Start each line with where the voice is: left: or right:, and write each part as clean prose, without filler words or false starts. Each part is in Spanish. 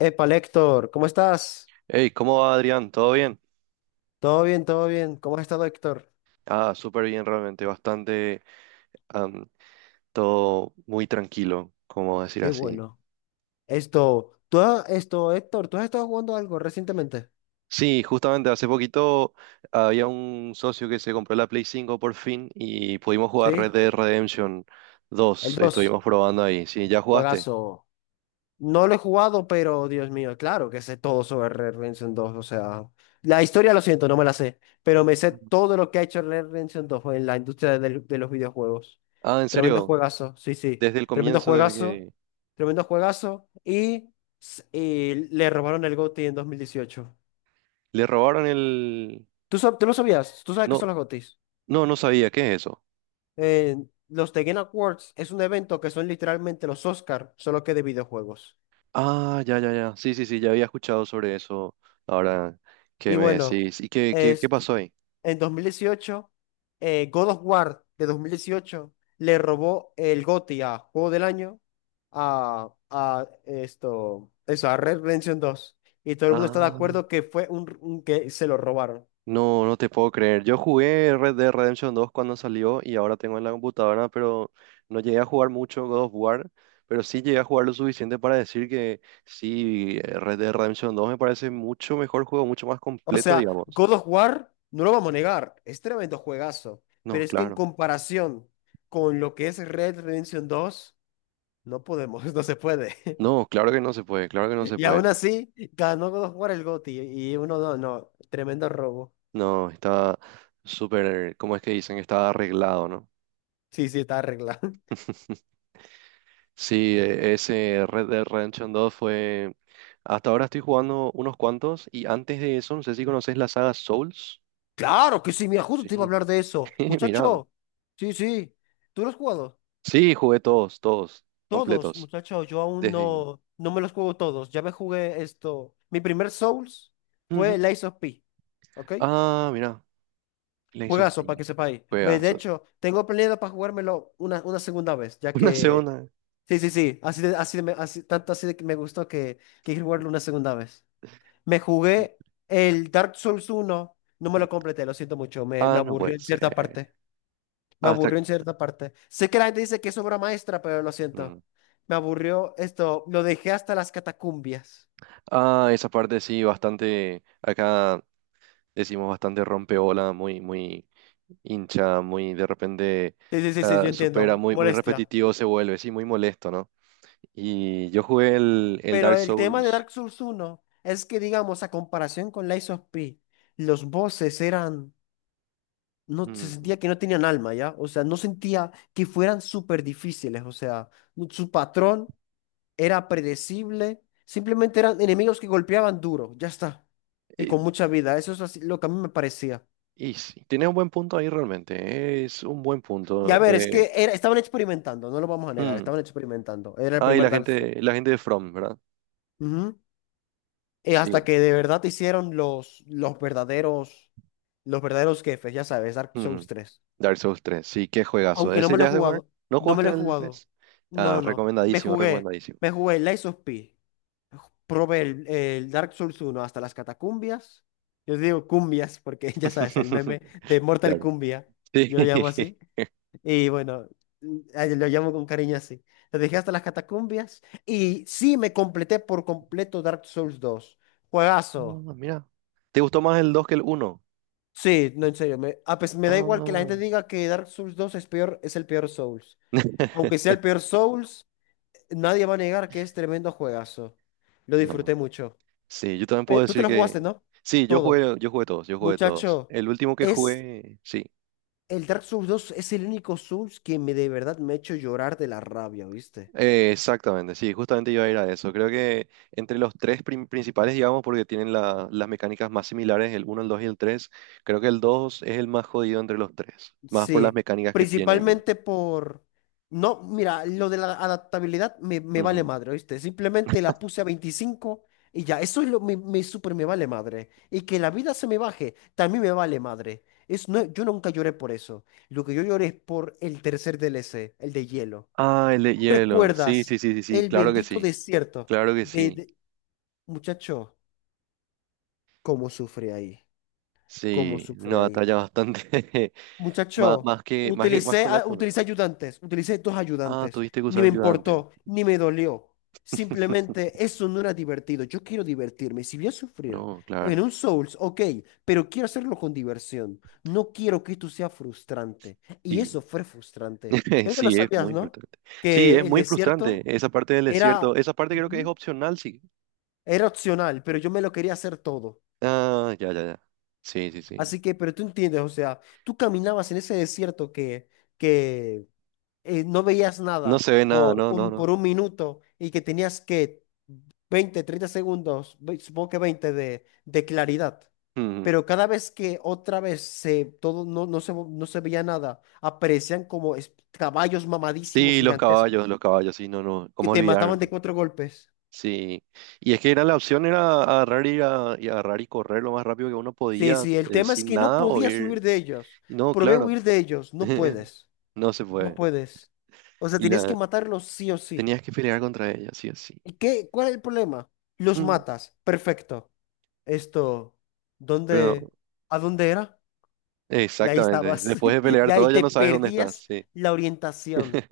left: Epa, Héctor, ¿cómo estás?
right: Hey, ¿cómo va Adrián? ¿Todo bien?
left: Todo bien, todo bien. ¿Cómo has estado, Héctor?
right: Ah, súper bien realmente, bastante, am, todo muy tranquilo, como decir
left: Qué
right: así.
left: bueno. Esto, tú has- esto, Héctor, ¿tú has estado jugando algo recientemente?
right: Sí, justamente hace poquito había un socio que se compró la Play cinco por fin y pudimos jugar
left: Sí,
right: Red Dead Redemption
left: el
right: dos.
left: 2,
right: Estuvimos probando ahí. Sí, ¿ya jugaste?
left: juegazo. No lo he jugado, pero Dios mío, claro que sé todo sobre Red Redemption dos. O sea, la historia lo siento, no me la sé, pero me sé todo lo que ha hecho Red Redemption dos en la industria los videojuegos.
right: Ah, ¿en
left: Tremendo
right: serio?
left: juegazo, sí, sí.
right: Desde el
left: Tremendo
right: comienzo, desde
left: juegazo,
right: que
left: tremendo juegazo. Y le robaron el GOTY en 2018.
right: le robaron el...
left: ¿Tú lo sabías? ¿Tú sabes qué
right: No,
left: son los GOTYs?
right: no, no sabía, ¿qué es eso?
left: Eh, los The Game Awards es un evento que son literalmente los Oscar, solo que de videojuegos.
right: Ah, ya, ya, ya. Sí, sí, sí, ya había escuchado sobre eso ahora que
left: Y
right: me
left: bueno.
right: decís. ¿Y qué pasó ahí?
left: en 2018, God of War de 2018 le robó el GOTY a Juego del Año a Red Redemption dos. Y todo el mundo está de
right: Ah,
left: acuerdo que fue que se lo robaron.
right: no te puedo creer. Yo jugué Red Dead Redemption dos cuando salió y ahora tengo en la computadora, pero no llegué a jugar mucho God of War, pero sí llegué a jugar lo suficiente para decir que sí, Red Dead Redemption dos me parece mucho mejor juego, mucho más
left: O
right: completo,
left: sea,
right: digamos.
left: God of War, no lo vamos a negar, es tremendo juegazo,
right: No,
left: pero es que en
right: claro.
left: comparación con lo que es Red Redemption dos no podemos, no se puede.
right: No, claro que no se puede, claro que no se
left: Y
right: puede.
left: aún así, ganó God of War el GOTY y uno no, no, tremendo robo.
right: No, está súper, ¿cómo es que dicen? Está arreglado, ¿no?
left: Sí, sí, está arreglado.
right: Sí, ese Red Dead Redemption 2 fue... Hasta ahora estoy jugando unos cuantos y antes de eso, no sé si conoces la saga Souls.
left: Claro que sí, mira, justo te iba a
right: Sí,
left: hablar de eso.
right: mirado.
left: Muchacho, sí, sí. ¿Tú los has jugado?
right: Sí, jugué todos, todos,
left: Todos,
right: completos.
left: muchacho, yo aún
right: Desde...
left: no me los juego todos. Ya me jugué esto. Mi primer Souls fue
right: Ujú.
left: el Lies of P. ¿Ok?
right: Ah, mira, Lies of
left: Juegazo, para que
right: P.
left: sepáis. Ve, de
right: Juegazos.
left: hecho, tengo planeado para jugármelo una segunda vez, ya
right: Una
left: que.
right: segunda.
left: Sí, sí, sí. Así de me- así, tanto así de que me gustó que quiero jugarlo una segunda vez. Me
right: y-
left: jugué el Dark Souls uno. No me lo completé, lo siento mucho. Me
right: Ah, no puede
left: aburrió en cierta
right: ser.
left: parte. Me
right: Hasta...
left: aburrió en cierta parte. Sé que la gente dice que es obra maestra, pero lo siento.
right: Mm.
left: Me aburrió esto. Lo dejé hasta las catacumbias.
right: Ah, esa parte sí, bastante... Acá decimos bastante rompeola, muy, muy... hincha, muy de repente
left: Sí, sí, sí, sí,
right: ah,
left: yo
right: supera,
left: entiendo.
right: muy, muy
left: Molestia.
right: repetitivo se vuelve, sí, muy molesto, ¿no? Y yo jugué el
left: Pero
right: Dark
left: el tema de
right: Souls.
left: Dark Souls uno es que, digamos, a comparación con Lies of P, los bosses eran. No, se
right: mm,
left: sentía que no tenían alma, ¿ya? O sea, no sentía que fueran súper difíciles. O sea, su patrón era predecible. Simplemente eran enemigos que golpeaban duro. Ya está. Y con
right: Y,
left: mucha vida. Eso es así, lo que a mí me parecía.
right: y sí, tiene un buen punto ahí realmente, es un buen
left: Y
right: punto.
left: a ver, estaban experimentando, no lo vamos a negar,
right: Mm,
left: estaban experimentando. Era el
right: y
left: primer
right: la
left: Dark Souls.
right: gente, la gente de From, ¿verdad?
left: Ujú. Y hasta
right: Sí.
left: que de verdad hicieron los verdaderos jefes, ya sabes, Dark Souls
right: Ujú.
left: tres.
right: Dark Souls tres sí, qué juegazo.
left: Aunque no
right: ¿Ese
left: me lo he
right: ya has de jugar?
left: jugado,
right: ¿No
left: no me
right: jugaste
left: lo he
right: el
left: jugado.
right: tres?
left: No,
right: Ah,
left: no, no. Me
right: recomendadísimo,
left: jugué,
right: recomendadísimo.
left: me jugué Lies of P. Probé el Dark Souls uno hasta las catacumbias. Yo digo cumbias porque ya sabes, el meme de Mortal
right: Claro.
left: Cumbia,
right: Sí.
left: yo lo llamo así. Y bueno, lo llamo con cariño así. Lo dejé hasta las catacumbias y sí me completé por completo Dark Souls dos. Juegazo.
right: Ah, mira. ¿Te gustó más el 2 que el uno?
left: Sí, no, en serio. Me da igual que la gente
right: Ah.
left: diga que Dark Souls dos es peor, es el peor Souls. Aunque sea el peor Souls, nadie va a negar que es tremendo juegazo. Lo
right: No.
left: disfruté
right: No.
left: mucho.
right: Sí, yo también puedo
left: Tú te
right: decir
left: lo
right: que...
left: jugaste, ¿no?
right: Sí,
left: Todo.
right: yo jugué todos, yo jugué todos.
left: Muchacho,
right: El último que
left: es
right: jugué, sí.
left: el Dark Souls dos es el único Souls que me de verdad me ha hecho llorar de la rabia, ¿viste?
right: Exactamente, sí, justamente iba a ir a eso. Creo que entre los tres principales, digamos, porque tienen las mecánicas más similares, el uno, el 2 y el 3. Creo que el 2 es el más jodido entre los tres, más por las
left: Sí,
right: mecánicas que tiene.
left: principalmente por... No, mira, lo de la adaptabilidad me vale
right: Ujú.
left: madre, ¿oíste? Simplemente la puse a 25 y ya, eso es lo me, me súper me vale madre. Y que la vida se me baje, también me vale madre. No, yo nunca lloré por eso. Lo que yo lloré es por el tercer DLC, el de hielo.
right: Ah, el de hielo. Sí,
left: ¿Recuerdas
right: sí, sí, sí, sí,
left: el
right: claro que
left: bendito
right: sí,
left: desierto
right: claro que
left: de,
right: sí.
left: de- Muchacho, cómo sufre ahí, cómo
right: Sí, una
left: sufre ahí.
right: batalla bastante... más,
left: Muchacho,
right: más que, más que, más con la...
left: utilicé ayudantes, utilicé dos
right: Ah,
left: ayudantes.
right: tuviste que
left: Ni
right: usar
left: me
right: ayudante.
left: importó, ni me dolió. Simplemente eso no era divertido. Yo quiero divertirme. Si voy a sufrir
right: No,
left: en
right: claro.
left: un Souls, ok, pero quiero hacerlo con diversión. No quiero que esto sea frustrante. Y eso
right: Y
left: fue frustrante. Creo que lo
right: sí, es
left: sabías,
right: muy
left: ¿no?
right: frustrante. Sí, es
left: Que el
right: muy frustrante
left: desierto
right: esa parte del
left: era.
right: desierto. Esa parte creo que es
left: Ujú.
right: opcional, sí.
left: Era opcional, pero yo me lo quería hacer todo.
right: Ah, ya, ya, ya. Sí, sí, sí.
left: Así que, pero tú entiendes, o sea, tú caminabas en ese desierto que no veías
right: No
left: nada
right: se ve nada,
left: por
right: no, no,
left: un,
right: no.
left: por un minuto y que tenías que 20, 30 segundos, supongo que 20 de claridad.
right: Mm.
left: Pero cada vez que otra vez todo no se veía nada, aparecían como caballos mamadísimos
right: Sí,
left: gigantescos
right: los caballos, sí, no, no.
left: que
right: ¿Cómo
left: te
right: olvidar?
left: mataban de cuatro golpes.
right: Sí. Y es que era la opción, era agarrar y agarrar y correr lo más rápido que uno
left: Sí,
right: podía,
left: sí, el tema es
right: sin
left: que no
right: nada, o
left: podías
right: ir.
left: huir de ellos.
right: Y no,
left: Probé
right: claro.
left: huir de ellos, no puedes,
right: No se
left: no
right: puede.
left: puedes. O sea,
right: Y
left: tenías que
right: la
left: matarlos sí o sí.
right: tenías que pelear contra ella, sí, así.
left: ¿Y qué? ¿Cuál es el problema? Los matas, perfecto. esto,
right: Pero
left: ¿dónde, a dónde era? Y ahí
right: exactamente.
left: estabas,
right: Después de
left: y
right: pelear
left: ahí
right: todo ya
left: te
right: no sabes dónde estás,
left: perdías
right: sí.
left: la orientación.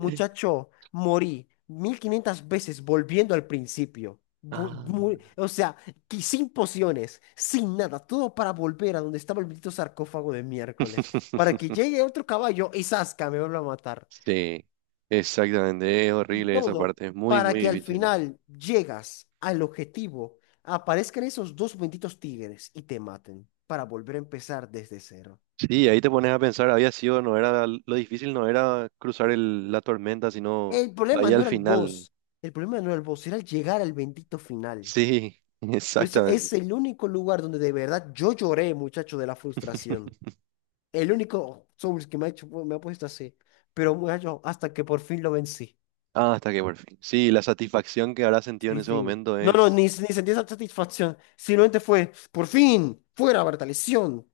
left: morí 1.500 veces volviendo al principio.
right: Ah.
left: O sea, que sin pociones, sin nada, todo para volver a donde estaba el bendito sarcófago de miércoles, para que llegue otro caballo y zasca, me vuelva a matar.
right: Sí, exactamente. Es horrible esa
left: Todo
right: parte. Es muy,
left: para
right: muy
left: que al
right: difícil.
left: final llegas al objetivo, aparezcan esos dos benditos tigres y te maten para volver a empezar desde cero.
right: Sí, ahí te pones a pensar, había sido, no era, lo difícil no era cruzar la tormenta, sino
left: El problema
right: ahí
left: no
right: al
left: era el
right: final.
left: boss, el problema no era el boss, era el llegar al bendito final.
right: Sí,
left: Por eso
right: exactamente.
left: es el único lugar donde de verdad yo lloré, muchacho, de la frustración. El único Souls que me ha puesto así. Pero, muchacho, hasta que por fin lo vencí.
right: Ah, hasta que por fin. Sí, la satisfacción que habrás sentido en
left: Sí,
right: ese
left: sí.
right: momento
left: No, no,
right: es...
left: ni sentí esa satisfacción. Simplemente fue, por fin, fuera, Bertalición.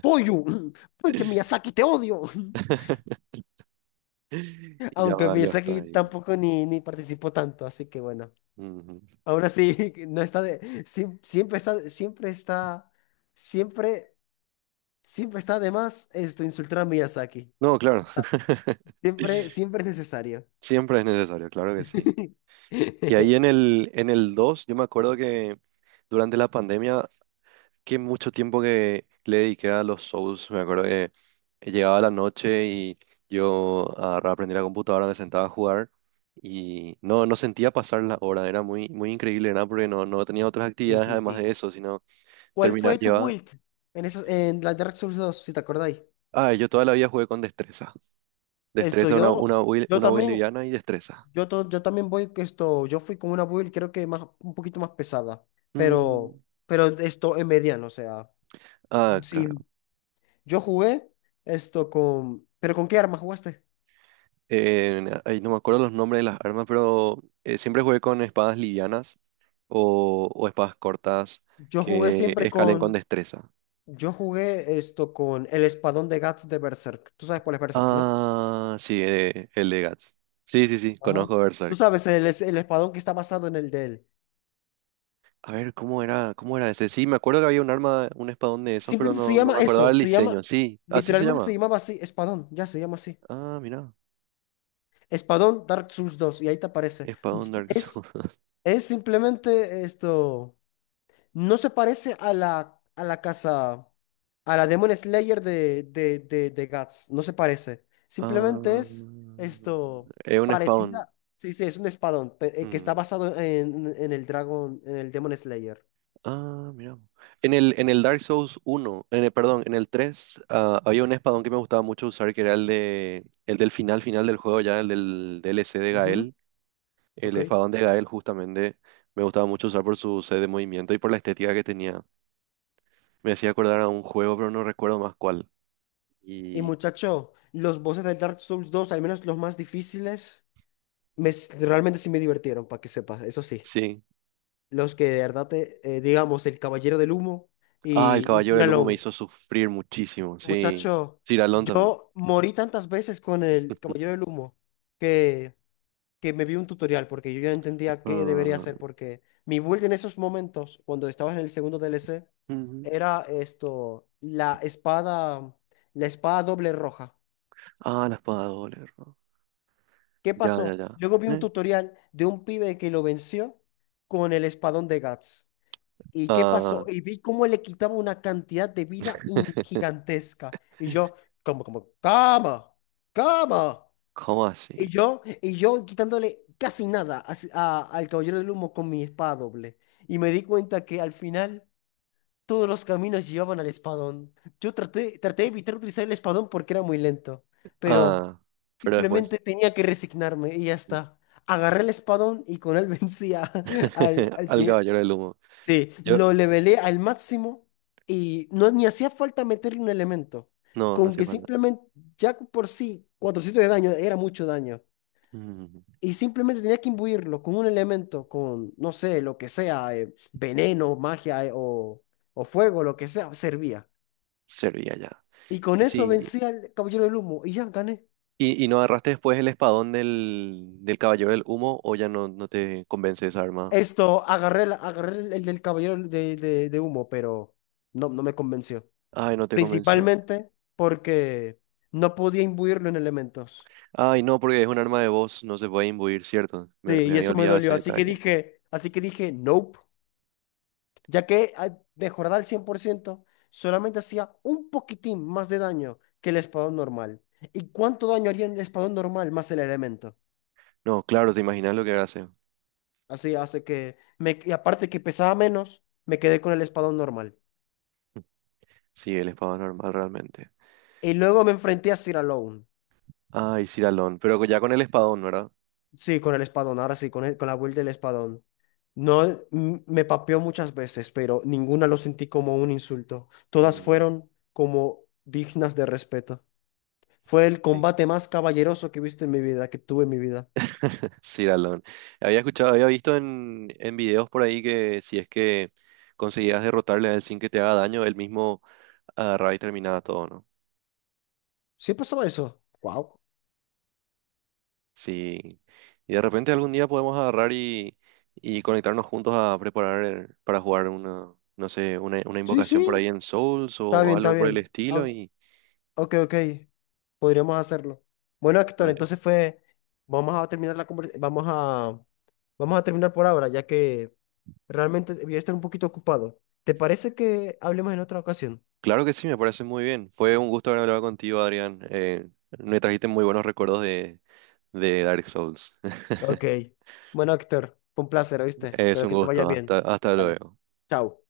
left: Pollo, pinche Miyazaki, te odio.
right: Y ya
left: Aunque
right: valió hasta
left: Miyazaki
right: ahí.
left: tampoco ni participó tanto, así que bueno.
right: Ujú.
left: Aún así, no está de, siem- siempre está, siempre está, siempre, siempre está de más esto, insultar a Miyazaki.
right: No, claro.
left: Siempre, siempre es necesario.
right: Siempre es necesario, claro que sí. Y ahí en el 2 yo me acuerdo que durante la pandemia, que mucho tiempo que le dediqué a los Souls, me acuerdo que llegaba la noche y yo agarraba, prendía la computadora, me sentaba a jugar y no sentía pasar la hora, era muy, muy increíble, ¿verdad? Porque no tenía otras
left: Sí,
right: actividades
left: sí,
right: además
left: sí.
right: de eso, sino
left: ¿Cuál
right: terminar,
left: fue tu
right: llevaba...
left: build en la Dark Souls dos, si te acordáis?
right: Ah, yo toda la vida jugué con destreza.
left: Esto
right: Destreza,
left: yo, yo
right: una build
left: también,
right: liviana y destreza.
left: Yo, to- yo también voy que esto, yo fui con una build creo que más, un poquito más pesada, pero,
right: Mm.
left: pero esto en mediano, o sea,
right: Ah, claro.
left: sí, yo jugué esto con, pero ¿con qué arma jugaste?
right: Ahí no me acuerdo los nombres de las armas, pero siempre jugué con espadas livianas o espadas cortas
left: Yo jugué
right: que
left: siempre
right: escalen con
left: con,
right: destreza.
left: yo jugué esto con el espadón de Guts de Berserk. ¿Tú sabes cuál es Berserk, no?
right: Ah, sí, el de Guts. Sí, sí, sí,
left: Ajá.
right: conozco
left: Tú
right: Berserk.
left: sabes, el espadón que está basado en el de él.
right: A ver, ¿cómo era ese? Sí, me acuerdo que había un arma, un espadón de esos, pero
left: Simplemente se
right: no me
left: llama
right: acordaba
left: eso,
right: el
left: se llama,
right: diseño. Sí, así se
left: Literalmente se
right: llama.
left: llamaba así, espadón, ya se llama así.
right: Ah, mira,
left: Espadón Dark Souls dos y ahí te aparece.
right: espadón Dark Souls.
left: es Es simplemente esto. No se parece a la casa, a la Demon Slayer de Guts. No se parece. Simplemente
right: Ah,
left: es esto
right: es un espadón.
left: parecida. Sí, sí, es un espadón que está
right: Mm.
left: basado en el Demon Slayer.
right: Ah, mira. En el Dark Souls uno, en el, perdón, en el 3 había un espadón que me gustaba mucho usar, que era el de, el del final final del juego, ya el del DLC de
left: Ujú,
right: Gael. El
left: ok.
right: espadón de Gael, justamente, me gustaba mucho usar por su sed de movimiento y por la estética que tenía. Me hacía acordar a un juego, pero no recuerdo más cuál.
left: Y
right: Y
left: muchacho, los bosses del Dark Souls dos, al menos los más difíciles, realmente sí me divirtieron, para que sepas. Eso sí.
right: sí.
left: Los que de verdad, digamos, el Caballero del Humo
right: Ah, el
left: y
right: Caballero
left: Sir
right: del Humo me
left: Alon.
right: hizo sufrir muchísimo, sí.
left: Muchacho,
right: Ciralón también.
left: yo morí tantas veces con el Caballero del Humo que, que me vi un tutorial porque yo ya no entendía qué debería
right: Ah,
left: hacer porque mi build en esos momentos, cuando estaba en el segundo DLC,
right: ujú.
left: era esto, la espada doble roja.
right: Ah, la espada de doble, ¿no?
left: ¿Qué
right: Ya, ya,
left: pasó?
right: ya.
left: Luego vi un
right: ¿Eh?
left: tutorial de un pibe que lo venció con el espadón de Guts. ¿Y qué
right: Ah,
left: pasó? Y vi cómo le quitaba una cantidad de vida gigantesca. Y yo, como, cama.
right: ¿cómo así?
left: Y yo quitándole casi nada a al Caballero del Humo con mi espada doble. Y me di cuenta que al final todos los caminos llevaban al espadón. Traté de evitar utilizar el espadón porque era muy lento. Pero
right: Ah, pero después.
left: simplemente tenía que resignarme y ya
right: mm,
left: está. Agarré el espadón y con él vencía al, al,
right: Al
left: se-.
right: caballero del humo.
left: Sí,
right: Yo,
left: lo levelé al máximo y ni hacía falta meterle un elemento.
right: no
left: Con
right: hacía
left: que
right: falta.
left: simplemente, ya por sí, 400 de daño era mucho daño.
right: Mm,
left: Y simplemente tenía que imbuirlo con un elemento, no sé, lo que sea, veneno, magia o, fuego, lo que sea, servía.
right: servía ya.
left: Y con
right: Y
left: eso
right: sí.
left: vencí al Caballero del Humo y ya gané.
right: ¿Y no agarraste después el espadón del caballero del humo o ya no te convence esa arma?
left: Agarré el del Caballero de, de Humo, pero no me convenció.
right: Ay, no te convenció.
left: Principalmente porque no podía imbuirlo en elementos.
right: Ay, no, porque es un arma de voz, no se puede imbuir, ¿cierto?
left: Sí,
right: Me
left: y
right: había
left: eso me
right: olvidado
left: dolió.
right: ese detalle.
left: Así que dije, nope, mejorar al 100% solamente hacía un poquitín más de daño que el espadón normal. ¿Y cuánto daño haría el espadón normal más el elemento?
right: No, claro, te imaginas lo que hace.
left: Así hace que, y aparte que pesaba menos, me quedé con el espadón normal.
right: Sí, el espadón normal realmente.
left: Y luego me enfrenté a Sir Alone.
right: Ay, Ciralón, pero ya con el espadón, ¿verdad?
left: Sí, con el espadón, ahora sí, con la build del espadón. No, me papeó muchas veces, pero ninguna lo sentí como un insulto. Todas
right: Mm,
left: fueron como dignas de respeto. Fue el
right: sí.
left: combate más caballeroso que he visto en mi vida, que tuve en mi vida.
right: Sí, Ciralón. Había escuchado, había visto en videos por ahí que si es que conseguías derrotarle a él sin que te haga daño, él mismo agarraba y terminaba todo, ¿no?
left: ¿Sí pasaba eso? Wow.
right: Sí. Y de repente algún día podemos agarrar y conectarnos juntos a preparar para jugar una, no sé, una
left: Sí,
right: invocación por ahí
left: sí.
right: en Souls
left: Está
right: o
left: bien, está
right: algo por el
left: bien. Ah,
right: estilo. Y
left: ok, ok. Podríamos hacerlo. Bueno, Héctor,
right: ay,
left: entonces fue. Vamos a terminar la conversación. Vamos a terminar por ahora, ya que realmente voy a estar un poquito ocupado. ¿Te parece que hablemos en otra ocasión?
right: claro que sí, me parece muy bien. Fue un gusto haber hablado contigo, Adrián. Me trajiste muy buenos recuerdos de, Dark Souls.
left: Ok. Bueno, Héctor, fue un placer, ¿oíste?
right: Es
left: Espero
right: un
left: que te vaya
right: gusto.
left: bien.
right: Hasta
left: Vale.
right: luego.
left: Chao.